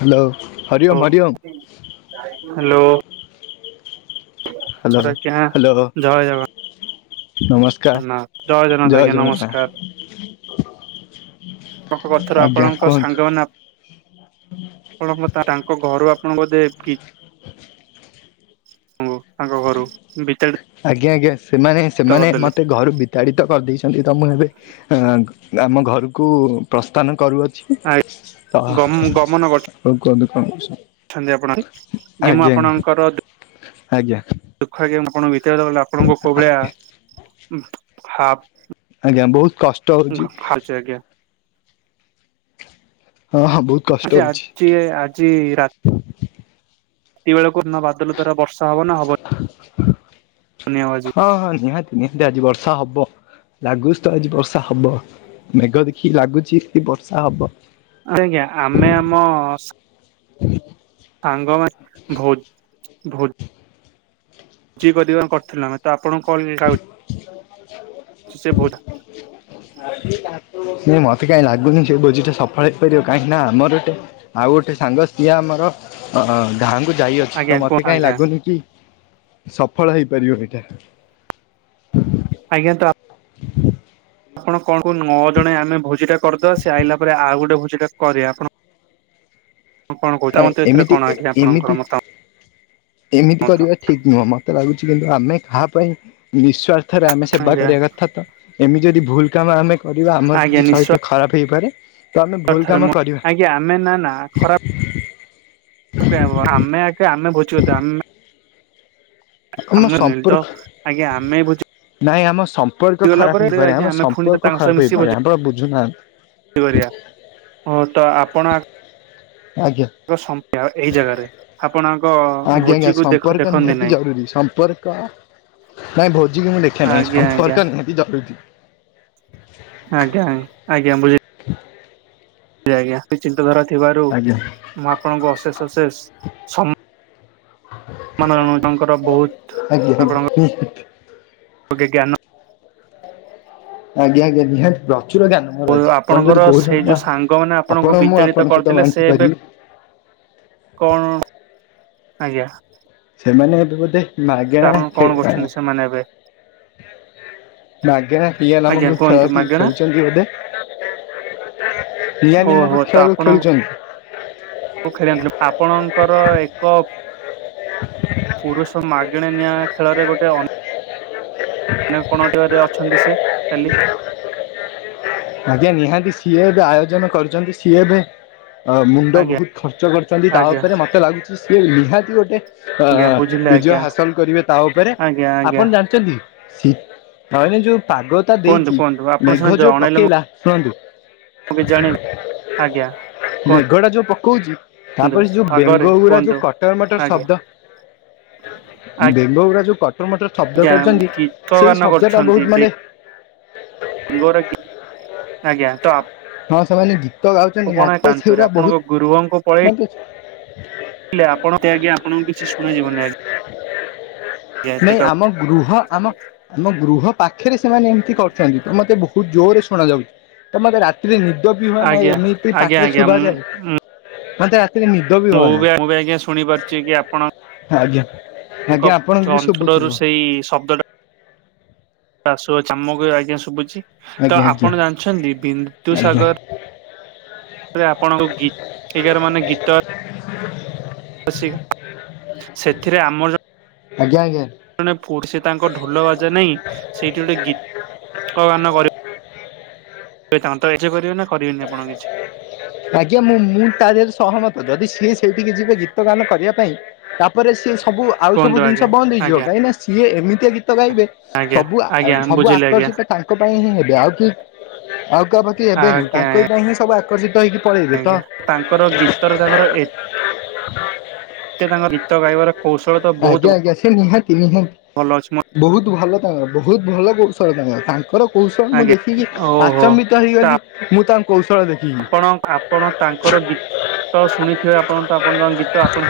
Hello. Hari Om, Hari Om. Hello hello. Sir ଆଜ୍ଞା hello. ଜୟ ନମସ୍କାର। ଜଗନ୍ନାଥ ଜୟ ଆଜ୍ଞା ଜଗନ୍ନାଥ। ନମସ୍କାର। ଆଙ୍କ କଥାରୁ, ଆଜ୍ଞା ଆପଣଙ୍କ! କୁହନ୍ତୁ ସାଙ୍ଗ ନା ଆପଙ୍କ ତାଙ୍କ ଘରୁ ଆପଣଙ୍କ ଦେ କି, ତାଙ୍କ ଘରୁ। ବି ଆଜ୍ଞା। ଆଜ୍ଞା। ସେମାନେ, ସେମାନେ ମତେ ଘରୁ ବିତାଡି ତ କରିଦେଇଛନ୍ତି। ତ ମୁଁ ଏବେ, ଏ ଆମ ଘରକୁ ପ୍ରସ୍ଥାନ କରୁଅଛି। ଆହ୍। ଗମ କୁହତୁ କୁହତୁ ଅଛନ୍ତି ଆପଣ। ଯେ ମୁଁ ଆପଣଙ୍କର ଆଜ୍ଞା ଆଜ୍ଞା ଦୁଃଖ ଆଜ୍ଞା ଆପଣଙ୍କୁ ବିତେଇଲେ। ଆପଣଙ୍କୁ କୁଭଳିଆ ହା ଆଜ୍ଞା। ବହୁତ କଷ୍ଟ ହଉଛି। ଖାଉଛି ଆଜ୍ଞା ହଁ ହଁ ବହୁତ କଷ୍ଟ ସେ ହେଉଛି ଆଜି। ଆଜି ରା ତିବେଳକୁନା ବାଦଲ ଦ୍ୟାରା ବର୍ଷା ହବ, ନା ହବନି। ହବ ଆଜି ହଁ। ହଁ। ନିହାତି। ନିହାତି। ଆଜି ବର୍ଷା ହବ। ଲାଗୁଛି ତ। ଆଜି ବର୍ଷା ହବ। ମେଘ ଦେଖିକି ଲାଗୁଛି, ବର୍ଷା ହବ। ଆ୍ଞା। ଆମେ, ଆମ ସାଙ୍ଗ ମା ଭୋ ଭୋ ଭୋଜି କରିି, କରିଥିଲ ଆମେ। ତା [unintelligible] ସେ ଭୋ ନଁ ମତେ କାଇହିଁ ଲାଗୁନି। ସେ ବୋଜିଟା ସଫଳ ହେଇପାରିବ। କାହିଁକି ନା, ଆମର ଗୋଟେ, ଆଉ ଗୋଟେ ସାଙ୍ଗ, ସିଏ ଆମ [unintelligible] ଯାଇଅଛି ଆଜ୍ଞା ତ କୁହ ମତେ କାହିଁ ଆଜ୍ଞା ଲାଗୁନି କି ସଫଳ ହେଇପାରିବ ଏଇଟା। ଆଜ୍ଞା ତ ଆପଣ କଣ କ ନଅ ଜଣେ ଆମେ ଭୋଜିଟା କରିଦେବା ସ ଆଇଲା ପରେ ଆଉ ଗୋଟେ ଭୋଜିଟା କରିବା ଆପଣ କଣ କହୁଛ ଆ ମତେ ଏଥିରେ ଏମିତି କଣ ଆଜ୍ଞା ଆପଣଙ୍କର ଏମିତି- ମତାମତ ଏମିତି କରିବା ଠିକ ନୁହଁ ମତେ ଲାଗୁଛି। କିନ୍ତୁ ଆମେ କାହା ପାଇଁ ନିଃସ୍ଵାର୍ଥରେ ଆମେ ସେବା ଆଜ୍ଞା କରିବା କଥା ତ। ଏମିତି ଯଦି ଭୁଲ କାମ ଆମେ କରିବା ଆମର କିଛି ସହିତ ଖରାପ ହେଇପାରେ। ତ ଆମେ ଭୁଲ କାମ ଥରେ ମୁଁ କରିବା ଆଜ୍ଞା ଆମେ ନା ନା ଖରାପ ଆମେ କେ ଆମେ ପୁଛୁ ତ ଆମେ ଆମ ତ ଆଜ୍ଞା ଆମେ ବୁଝ ନାଇଁ ଆମ ସମ୍ପର୍କ ଖରାପ ହେଇପାରେ ଆମ ପୁଣି ସମ୍ପର୍କ ତାଙ୍କ ସହ ଖରାପ ମିଶି ହେଇପାରେ ଭୋଜି ଆପଣ ବୁଝୁନାହାନ୍ତି? କରିବା ହ ତ ଆପଣ ଆଜ୍ଞା ଚ୍ଛ ଏଇ ଜାଗାରେ ଆପଣଙ୍କ ଆଜ୍ଞା ଆଜ୍ଞା ଭୋଜିକୁ ଦେଖ ସମ୍ପର୍କ ଦେଖନ୍ତି ନିହାତି ନାଇଁ। ଜରୁରୀ ସମ୍ପର୍କ ନାଇଁ ଭୋଜିକୁ ମୁଁ ଦେଖେ ନାହିଁ ଆଜ୍ଞା ଆଜ୍ଞା ସମ୍ପର୍କ ନିହାନ୍ତି ଜରୁରୀ। ଆଜ୍ଞା ଆଜ୍ଞା ବୁଝ ଆଜ୍ଞା ଚିନ୍ତାଧାରା ଥିବାରୁ ଆଜ୍ଞା ମୁଁ ଆପଣଙ୍କୁ ଅଶେଷ ଅଶେଷ- ନରଣଜଙ୍କର ବହୁତ ଆଜ୍ଞା ଆଜ୍ଞା ନିହାତି। ଆପଣଙ୍କ ଗ ଜ୍ଞାନ ଆଜ୍ଞା ଆଜ୍ଞା ନିହାତିତ। ପ୍ରଚୁର ଜ୍ଞାନ ମୋର ଅଛି ଆପଣ ଆପଣଙ୍କର ଯଦି ସେଇ କହୁଛନ୍ତି ଯୋଉ ବା ସାଙ୍ଗମାନେ ଆପଣଙ୍କୁ ଆପଣ ମୁଁ ବିଚଳିତ ଆପଣଙ୍କ ସହିତ କରିଦେଲେ ସେ ବାଣ୍ଟି ଏବେ ପାରିବି। [unintelligible] କଣ ଆଜ୍ଞା। ସେମାନେ ଏବେ ବୋଧେ ତ ମାଗେଣା ଆପଣ କଣ ଖେଣା କରୁଛନ୍ତି ସେମାନେ ଏବେ ମାଗେଣା ଟିଏ ଆଜ୍ଞା ନାମକ କୁହନ୍ତୁ ଖେଳ ମାଗେଣା ଖେଳୁଛନ୍ତି ବୋଧେ? ଓହୋ [unintelligible] ତ ଖେଳ ଖେଳୁଛନ୍ତି। ଆପଣଙ୍କୁ ଖେଳିଥିଲେ ଆପଣଙ୍କର ଏକ [unintelligible] ପୁରୁଷ ମାଗଣା ନିଆଁ ଖେଳରେ ଗୋଟେ ଅନ- ମାନେ କଣ ଟିକରେ ଅଛନ୍ତି ସେ କାଲି ଆଜ୍ଞା ନିହାତି ସିଏ ଏବେ ଆୟୋଜନ କରୁଛନ୍ତି ସିଏ ଏବେ ମୁଣ୍ଡ ଆଜ୍ଞା ବହୁତ ଖର୍ଚ୍ଚ କରିଛନ୍ତି ତା ଆଜ୍ଞା ଉପରେ ମୋତେ ଲାଗୁଛି ସ ନିହାତି ଗୋଟେ ଅ ଆଜ୍ଞା ବୁଝିଲେ ବିଜୟ ଆଜ୍ଞା ହାସଲ କରିବେ ତା ଉପରେ ଆଜ୍ଞା ଆଜ୍ଞା ଆପଣ ଜାଣିଛନ୍ତି? ନାଇନ ଯୋଉ ପାଗ ଟା କୁହନ୍ତୁ ଦେଇଛି କୁହନ୍ତୁ ମେଘ ଯୋଉ ପକେଇଲା ଶୁଣନ୍ତୁ ମୁଁ ବି ଜାଣିନି ଆଜ୍ଞା କୁହ ମେଘ ଟା ଯୋଉ ପକଉଛି ତାପରେ ସେ ଯୋଉ ବେଙ୍ଗ ଗୁରା ଯୋଉ କୁହନ୍ତୁ କଟର ମଟର ଆଜ୍ଞା ଶବ୍ଦ ବେଙ୍ଗ ଗୁରା ଯୋଉ କଟର ମୋଟର ଶବ୍ଦ ଆଜ୍ଞା କରୁଛନ୍ତି ଗୀତ ସେଇ ଗାନ ଶବ୍ଦ ଟା ବହୁତ ମାନେ ଙ୍ଗର ଆଜ୍ଞା ତ ହଁ [unintelligible] ମୁଁ କଣ ମତେ କାନ୍ତରେୀ ସେଗୁରା ବହୁତ ଆପଣଙ୍କ ଗୁରୁବଙ୍କୁ ମତେ ପଳେଇଲି। ଆପଣ ଆଜ୍ଞା ଆପଣଙ୍କୁ କିଛି ଶୁଣଯିବନି ଆଜ୍ଞା। ଏତେ ନାଇଁ ଆମ ଗୃହ ଆମ ଆମ ଗୃହ ପାଖରେ ସେମାନେ ଏମିତି କରୁଛନ୍ତି ତ ମତେ ବହୁତ ଜୋର ରେ ଶୁଣ ଯାଉଛି ତ ମତେ ରାତିରେ [unintelligible] ଆଜ୍ଞା ନ ଆଜ୍ଞା ପାଠରେ ଆଜ୍ଞା ସୁୁଭ ମୁଁ ଯାଇ ମୁଁ ମୁଁ ବି ଆଜ୍ଞା ଶୁଣିପାରୁଛି କି ଆପଣ ଆଜ୍ଞା ତାଙ୍କ ଆଜ୍ଞା ଆପଣଙ୍କୁ ବି ଶୁଭୁଥିବ ଅଞ୍ଚଳରୁ ସେଇ ଶବ୍ଦଟା ଆସ ଚାମକ ଆଜ୍ଞା ଶୁଭୁଛି ତ ଆଜ୍ଞା ଆଜ୍ଞା ଆପଣ ଜାଣିଛନ୍ତି ଆଜ୍ଞା। ବିନ୍ଦୁସାଗର ଆପଣଙ୍କୁ ଗୀ ଏଗାର ମାନେ ଗୀତ [unintelligible] [unintelligible] ସେଥିରେ ଆମ ଆଜ୍ଞା ଆଜ୍ଞା। ଜଣେ ଫୁଡ୍ ସେ ତାଙ୍କ ଢୋଲ ବାଜା ନାହିଁ ସେଇଠି ଗୋଟେ ଗୀତ ଗାନ କରିବ ତ ଏ ତାନ୍ତ ଏଖେ ପାରିବେ ନା କରିବେନି ଆପଣ କିଛି ଆଜ୍ଞା ମୋ ମୁଡ୍ ତା ଦିହରେ ସହମତ ଯଦି ସିଏ ସେଇଠିକି ଯିବେ ଗୀତ ଗାନ କରିବା ପାଇଁ ତାପରେ ସିଏ ସବୁ ଆଉ ସବୁ କୁହନ୍ତୁ ଜିନିଷ ଆଜ୍ଞା। ବନ୍ଦ ହେଇଯିବ। ଆଜ୍ଞା କାହିଁକି ନା ସିଏ ଏମିତିଆ ଗୀତ ଗାଇବେ ଆଜ୍ଞା ସବୁ ଆ ଆଜ୍ଞା ସବୁ ବୁଝିଲି ଆଜ୍ଞା ଆକର୍ଷିତ ତାଙ୍କ ପାଇଁ ହିଁ ହେବେ ଆଉ କି ଆଉ ପାଖାପାଖି ହେବେନି ଆଜ୍ଞା ତାଙ୍କ ପାଇଁ ହିଁ ସବୁ ଆକର୍ଶିତ ହେଇକି ପଳେଇବେ ତ ଆଜ୍ଞା ତାଙ୍କର ଗୀତରେ ତାଙ୍କର ଏତେ ତାଙ୍କର ଗୀତ ଗାଇବାର କୌଶଳ ତ ବହୁତ ଆଜ୍ଞା ଆଜ୍ଞା ସେ ନିହାତି ନିହାତି ଭଲ ଅଛି ମ ବହୁତ ଭଲ ତାଙ୍କ ବହୁତ ଭଲ କହୁଛି କ ତାଙ୍କ ତାଙ୍କର କୌଶଳ ମୁଁ ଆଜ୍ଞା ଦେଖିକି ଓହୋ ଆଚମ୍ବିତ ତ ହେଇଗଲି ମୁଁ ତାଙ୍କ କୌଶଳ ଦେଖି ଆପଣ ଆପଣ ତାଙ୍କର ଗୀତ ଶୁଣିଥିବେ ଆପଣ ତ ଆପଣଙ୍କ ଗୀତ ଆପଣ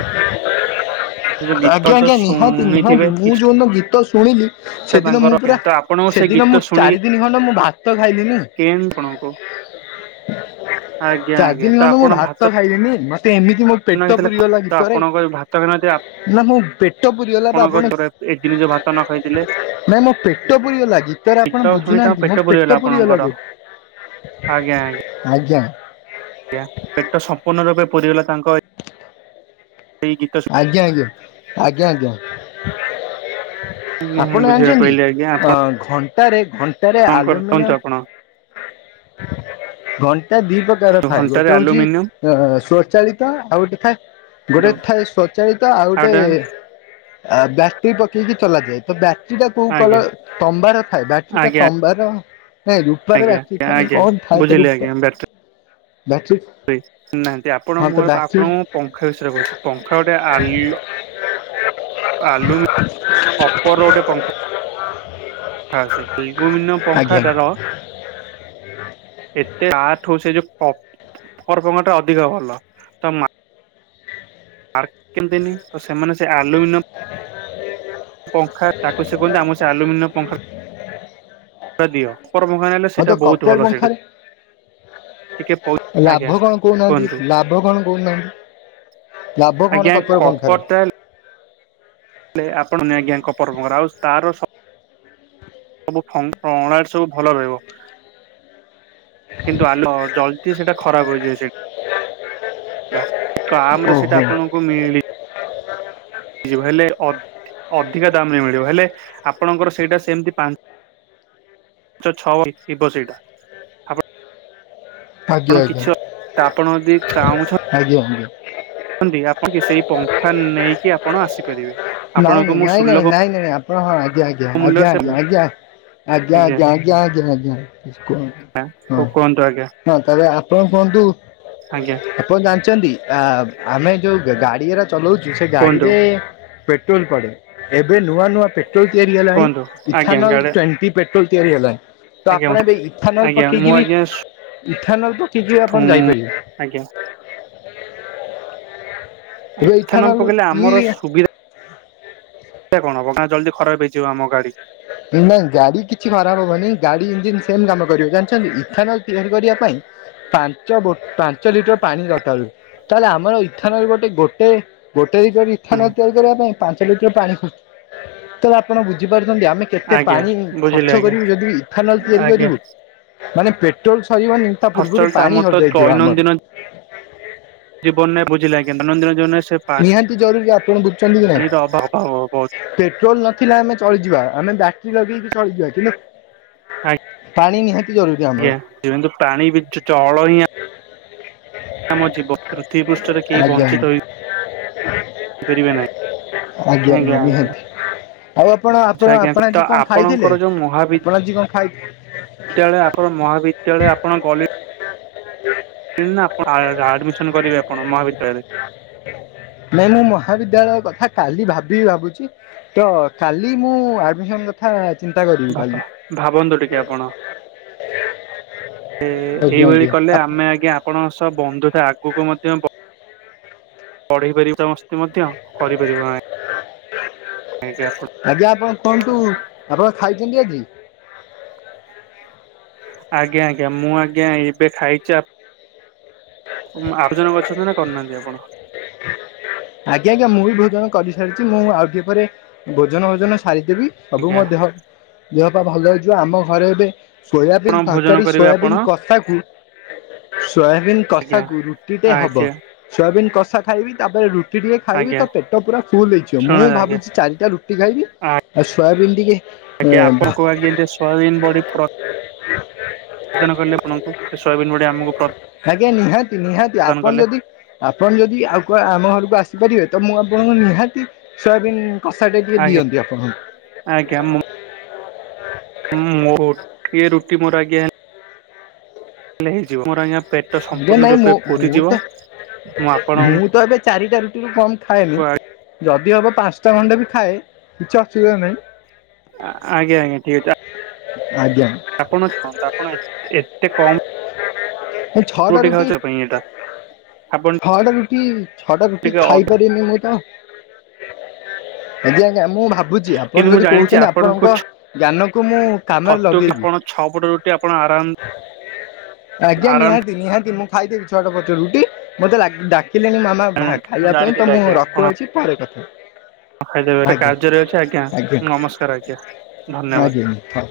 ଯୋଉ ଗୀତ ଆଜ୍ଞା ତ ଆଜ୍ଞା ନିହାତି ନିହାତି ଶୁଣିଥିବେ ମୁଁ କିସ୍ ଯୋଉଦିନ ଗୀତ ଶୁଣିଲି ସେଦିନ ମୁଁ ତାଙ୍କର ପୁରା ତ ଆପଣଙ୍କୁ ସେ ସେଦିନ ଗୀତ ମୁଁ ଶୁଣିକି ଚାରି ଦିନ ଖଣ୍ଡେ ମୁଁ ଭାତ ଖାଇଲିନି। କେନ୍ ଆପଣଙ୍କୁ ଆଜ୍ଞା ଚାରି ଆଜ୍ଞା ଦିନ ତ ଖଣ୍ଡେ ମୁଁ ଆପଣ ଭାତ ଖାଇଲିିନି। ମତେ ତ ଏମିତି ମୋର ପେଟ ହେଇଥିଲା ପୁରି ଗଲା ତ ଗୀତରେ ଆପଣଙ୍କ ଭାତ ଖାଇନଥିବେ ନା ମୁଁ ଆପଣଙ୍କ [unintelligible] ଏ ଜିନି ଯୋ ଭାତ ନ ଖାଇଥିଲେ ନାଇଁ ମୋ ପେଟ ପୁରି ଗଲା ଗୀତ ରେ ଆପଣ ବୁଝୁନାହାନ୍ତି ମୋ ପେଟ ପୁରିଗଲା ଯେ ଆଜ୍ଞା ଆଜ୍ଞା। ଜ ପେଟ ସମ୍ପୂର୍ଣ୍ଣ ରୂପେ ପୂରିଗଲା ତାଙ୍କ ଏଇ ଗୀତ ଆଜ୍ଞା ଆଜ୍ଞା ଆଜ୍ଞା ଆଜ୍ଞା। ଆପଣ ଶୁଣି ବୁଝିବାକୁ ଜାଣିଛନ୍ତି ପାଇଲି ଆଜ୍ଞା ଅ ଆପଣ ଘଣ୍ଟାରେ ଘଟ ରେ ଆପଣଙ୍କର କୁହନ୍ତୁ ଆଲୁମିନିୟମ୍ ଆପଣ ଘଟ ଟା ଦି ପ୍ରକାର ଥାଏ। ଘଣ୍ଟାରେ ଗୋଟେ ହଉଛି ଆଲୁମିନିୟମ ଅ ସ୍ଵଚାଳିତ ଆଉ ଗୋଟେ ଥାଏ ଗୋଟେ କୁହନ୍ତୁ ଥାଏ ସ୍ୱଚାଳିତ ଆଉ ଗୋଟେ ବ୍ୟାଟ୍ରି ପକେଇକି ଚଲାଯାଏ। ତ ବ୍ୟା ଟ୍ରି ଟା କୋଉ ଆଜ୍ଞା କଲର ତମ୍ବାର ଥାଏ ବ୍ୟାଟ୍ରୀଟା ଆଜ୍ଞା ତମ୍ବାର ନାଇଁ ରୂପାର ବା ଆଖି ଆଜ୍ଞା ଥାଏ। ଆଜ୍ଞା କଣ ଥାଏ ତା ରୂପ। ନାହା ଆପଣ ତ ମୁ ବ୍ୟାଟେରୀ ଆପଣଙ୍କୁ ପଙ୍ଖା ବିଷୟରେ କହୁଛି ପଙ୍ଖା ଗୋଟେ ଆଲି ଆଲୁମୀ ଅପର ର ଗୋଟେ ପଙ୍ଖା ହଁ ସେ ଇଗୋମିନ ଆଜ୍ଞା ପଙ୍ଖାଟାର ଏତେ ଆଠୁ ସେ ଯୋଉ କପର୍ ପଙ୍ଖା ଟା ଅଧିକ ଭଲ ତ ମା ପାର୍କ କେମତିନି ତ ସେମାନେ ସେ ଆଲୁମିନିୟମ ହ ପଙ୍ଖା ତାକୁ ସେ କୁହନ୍ତି ଆମର ସେ ଆଲୁମିନିୟମ ପଙ୍ଖାଟା ଦିଅ କର୍ମଖାନ ହେଲେ ହଁ ତ ସେଇଟା ବହୁତ କପର ଭଲ ସେଇଟା ପଙ୍ଖାରେ ଟିକେ ପ ଆଜ୍ଞା ଲାଭ କଣ କହୁନାହାନ୍ତି କୁହନ୍ତୁ ଲାଭ କଣ କହୁନାହାନ୍ତି? ଲାଭ କଣ ଆଜ୍ଞା କପର କଣ ଠାରୁ? ହେଲେ ଆପଣ ନିଆ ଆଜ୍ଞା କପର ଫପର ଆଉ ତାର ସବୁ ଫ୍ ପ୍ରଣାଳୀ ସବୁ ଭଲ ରହିବ। କିନ୍ତୁ ଆଲୋ ଜଲ୍ଦୀ ସେଟା ଖରାପ ହୋଇଯିବ ସେଠୀ। ତ ଆମ ର ଓହୋ ସେଇଟା ଆପଣଙ୍କୁ ମିଳି ଳିବ ହେଲେ ଅଧ୍ ଅଧିକା ଦାମ ରେ ମିଳିବ ହେଲେ ଆପଣଙ୍କର ସେଇଟା ସେମିତି ପାଞ୍ଚ ଞ୍ଚ ଛଅ ଶିବ ସେଇଟା ଆପଣ ଆଜ୍ଞା ଆପଣ ଆଜ୍ଞା ଆଜ୍ଞା କିଛି ଅ ତ ଆପଣ ଯଦି ଚାହୁଁଛନ୍ତି ଆଜ୍ଞା କ ଆପଣ କି ସେଇ ପଙ୍ଖା ନେଇକି ଆପଣ ଆସିପାରିବେ। ନାଇଁ ଆପଣଙ୍କୁ ମୁଁ ନାଇଁ ନାଇଁ ନାଇଁ ସୁଲଭ ନାଇଁ ନାଇଁ ଆପଣ ହଁ ଆଜ୍ଞା ଆଜ୍ଞା ମୂଲ୍ୟ ଆଜ୍ଞା ସେ ଆଜ୍ଞା ମୁଁ ଆଜ୍ଞା। ଆଜ୍ଞା ଆଜ୍ଞ ଆଜ୍ଞା ଆଜ୍ଞା ଆଜ୍ଞା ହଁ କୁହନ୍ତୁ ଆଜ୍ଞା ହଁ ତ ଆପଣ କୁହନ୍ତୁ ଆଜ୍ଞା ଆପଣ ଜାଣିଛନ୍ତି ଆମେ ଯୋଉ ଗାଡିର ଚଲଉଛୁ ସେ କୁହନ୍ତୁ ଗାଡିରେ ପେଟ୍ରୋଲ ପଡେ ଏବେ ନୂଆ ନୂଆ ପେଟ୍ରୋଲ ତିଆରି ହେଲାଣି କୁହନ୍ତୁ ଆଜ୍ଞା ଇଥାନଲ ଗାଡେ ଟ୍ୱେଣ୍ଟି ପେଟ୍ରୋଲ ତିଆରି ହେଲାଣି। ତ ଆଜ୍ଞା ଆପଣ ଏବେ ଇଥାନଲ ଆଜ୍ଞା ମୁଁ ପକେଇକିନି ଆଜ୍ଞା ଇଥାନଲ ପକେଇକି ଆପଣ ଶୁଁ ଯାଇପାରିବେ? ଆଜ୍ଞା ଏବେ ଇଥାନଲ ପକେଇଲେ ଇଏ ଆମର ସୁବିଧା ସେଟା କଣ ହବ ନା ଜଲଦି ଖରାପ ହେଇଯିବ ଆମ ଗାଡି। ନାଇଁ ଗାଡି କିଛି ଖରାପ ହବନି ଗାଡି ଇଞ୍ଜିିନ ସେମ କାମ କରିବ ଜାଣିଛନ୍ତି ଇଥାନଲ ତିଆରି କରିବା ପାଇଁ ପାଞ୍ଚ ବୋ ପାଞ୍ଚ ଲିଟର ପାଣି ଦରକାର ହୁଏ ତାହେଲେ ଆମର ଇଥାନଲ ରେ ଗୋଟେ ଗୋଟେ ଗୋ ଏ ଯୋଉ ଇଥାନଲ ତିଆରି କରିବା ପାଇଁ ପାଞ୍ଚ ଲିଟର ପାଣି ଖର୍ଚ୍ଚ ତାହାଲେ ଆପଣ ବୁଝିପାରୁ ଛନ୍ତି ଆମେ କେତେ ଆଜ୍ଞା ପାଣି ବୁଝିଲେ ଖର୍ଚ୍ଚ ଆଜ୍ଞା କରିବୁ ଯଦି ଇଥାନଲ ତିଆରି ଆଜ୍ଞା କରିବୁ ମାନେ ପେଟ୍ରୋଲ ସରିବନି ତା ପୂର୍ବରୁ ଖର୍ଚ୍ଚ ତ ପାଣି ଆମର ତ ସରିଯାଇଥିବ ଆମର। ଜୀବନେ ବୁଝିଲେ ଆଜ୍ଞା [unintelligible] ନିହାତି ଜରୁରୀ ଆପଣ ବୁଝୁଛନ୍ତି କି ପାଣିର ଅଭାବ ବହୁତ ନାଇଁ ପେଟ୍ରୋଲ ନଥିଲା ଆମେ ଚଳି ଯିବା ଆମେ ବ୍ୟାଟ୍ରି ଲଗେଇକି ଚଳିଯିବା କିନ୍ତୁ ପାଣି ନିହାତି ଜରୁରୀ ଆମର ଆଜ୍ଞା କିନ୍ତୁ ତ ପାଣି ବିଦ୍ୟୁତ ଚଳନିଆ ଆମ ଜୀବ ପୃଥିବୀ ପୃଷ୍ଠରେ କେହି ଆଜ୍ଞା ଆଜ୍ଞା ବଞ୍ଚିତ ହେଇ ରହିପାରିବେ ନାହିଁ ଆଜ୍ଞା ଆଜ୍ଞା। ଆଉ ଆପଣ ଆଛା ଆପଣ ଆଜ୍ଞା ଆପଣ ଆଜି ତ କଣ ଖାଇଥିଲେ? ଆପଣଙ୍କର ଯୋଉ ମହାବି ଆପଣ ଆଜି କଣ ଖାଇ ଦ୍ୟାଳୟ ଆପଣ ମହା ବିଦ୍ୟାଳୟ ଆପଣ ଗଲେ ନା ଆପଣ ଆଡମିସନ କରିବେ ଆପଣ ମହାବିଦ୍ୟାଳୟରେ? ନାଇଁ ମୁଁ ମହାବିଦ୍ୟାଳୟ କଥା କାଲି ଭାବି ଭାବୁଛି ତ କାଲି ମୁଁ ଆଡମିସନ କଥା ଚିନ୍ତା କରିବି କାଲି। ବାପା ଭାବନ୍ତୁ ଟିକେ ଆପଣ? ଏ ଆଜ୍ଞା ଏଇଭଳି ଆଜ୍ଞା କଲେ ଆମେ ଆଜ୍ଞା ଆପଣଙ୍କ ସହ ବନ୍ଧୁ ଆଗକୁ ମଧ୍ୟ ବ ବଢେଇ ପାରିବୁ ସମସ୍ତ ମଧ୍ୟ କରିପାରିବ ନାହିଁ। ଆଜ୍ଞା ଆପଣ କୁହନ୍ତୁ ଆପଣ ଖାଇ ଛନ୍ତି ଆଜି? ଆଜ୍ଞା ଆଜ୍ଞା ମୁଁ ଆଜ୍ଞା ଏବେ ଖାଇଛି ଆ ଉଁ ଆଡମିଶନ୍ କରିଛନ୍ତି ନା କରିନାହାନ୍ତି ଆପଣ? ଆଜ୍ଞା ଆଜ୍ଞା ମୁଁ ବି ଭୋଜନ କରିସାରିଛି ମୁଁ ଆଉ ଟିକେ ପରେ ଭୋଜନ ଫୋଜନ ସାରିଦେବି ସବୁ ଆଜ୍ଞା ମୋ ଦେହ ଦେହପା ଭଲ ହେଇଯିବ ଆମ ଘରେ ଏବେ ଆପଣ ସୋୟାବିନ୍ ଭୋଜନ ତରକାରୀ କରିବେ ଆପଣ ସୋୟାବିନ୍ କଷାକୁୁ ସୋୟାବିନ୍ କଷା ଆଜ୍ଞା କୁ ରୁଟି ଟେ ହବ ଆଜ୍ଞା ସୋୟାବିନ୍ କଷା ଖାଇବି ତାପରେ ରୁ ରୁଟି ଟିକେ ଖାଇବି ଆଜ୍ଞା ତ ପେଟ ପୁରା ଫୁଲ ହେଇଯିବ ଶୁଣ ମୁଁ ଆଜ୍ଞା ଭାବୁଛି ଚାରିଟା ରୁଟି ଖାଇବି ଆଉ ସୋୟାବିନ୍ ଟିକେ ଆଜ୍ଞା ଆପଣଙ୍କ ଆଜି ଯେମିତି ସୋୟାବିନ ବଡ଼ି ପ୍ର ସେ ସୋୟାବିନ ବଡ଼ି ଆମକୁ ପ୍ର ଆଜ୍ଞା ନିହାତି ନିହାତି ଆପଣ ଯଦି ଆପଣ ଯଦି ଆଗୁଆ ଆମ ଘରକୁ ଆସିପାରିବେ ତ ମୁଁ ଆପଣଙ୍କୁ ନିହାତି ସୋୟାବିନ୍ କଷା ଟିକେ ଆଜ୍ଞା ଦିଅନ୍ତି ଆପଣଙ୍କୁ। ହୁଁ ମୋର ଓଟିଏ ରୁଟି ମୋର ଆଜ୍ଞା ହେଲେ ହେଇ ଯିବ ମୋର ଆଜ୍ଞା ପେଟ ଯେ ସମ୍ପୂର୍ଣ୍ଣ ନାଇଁ ମୁଁ ରୂପେ ମୁଁ ତ ପୁରିଯିବ। ମୁଁ ତ ଏବେ ଚାରିଟା ରୁଟିରୁ କମ ଖାଏନି। ଆ ଯଦି ହବ ପାଞ୍ଚଟା ଖଣ୍ଡେ ବି ଖାଏ କିଛି ଅସୁବିଧା ନାହିଁ। ଆଜ୍ଞା ଆଜ୍ଞା ଠିକ ଅଛି ଆ ଆଜ୍ଞା। ଆପଣ ତ ଆପଣ ଏତେ ଏତେ କମ୍ ଏ ଛଅଟା ରୁଟି ଆପଣ ଛଅଟା ରୁଟି ଛଅଟା ରୁଟି ଟିକେ ଅଧା ଖାଇପାରେନି ମୁଁ ତ। ଆଜ୍ଞା। ଆଜ୍ଞା, ମୁଁ ଭାବୁଛି ଆପଣ କିନ୍ତୁ ମୁଁ ଯଦି ଜାଣିଛି କହୁଛନ୍ତି ଆପଣଙ୍କ ଆପଣଙ୍କୁ ଜ୍ଞାନକୁ ମୁଁ କାମରେ ଲଗେଇବି। ଗୋଟେ ଆପଣ ଆରାମ ଆଜ୍ଞା ଆରାମ ନିହାତି ନିହାତି ମୁଁ ଖାଇଦେବି ଛଅଟା ପଟ ରୁଟି, ମତେ ଲାଗି ଡାକି କିଲେଣି ମାମା ବା ମୁଁ ଖାଇବା ପାଇଁ, ତ ଜାଣିଥିଲି ମୁଁ ଆଜ୍ଞା ଆପଣ ରଖୁଅଛି ପରେ କଥାହେବି। ଖାଇଦେବେ ଗୋଟେ କାର୍ଯ୍ୟରେ ଅଛି, ଆଜ୍ଞା ନମସ୍କାର ଆଜ୍ଞା। ଧନ୍ୟବାଦ। ଆଜ୍ଞା ହଉ।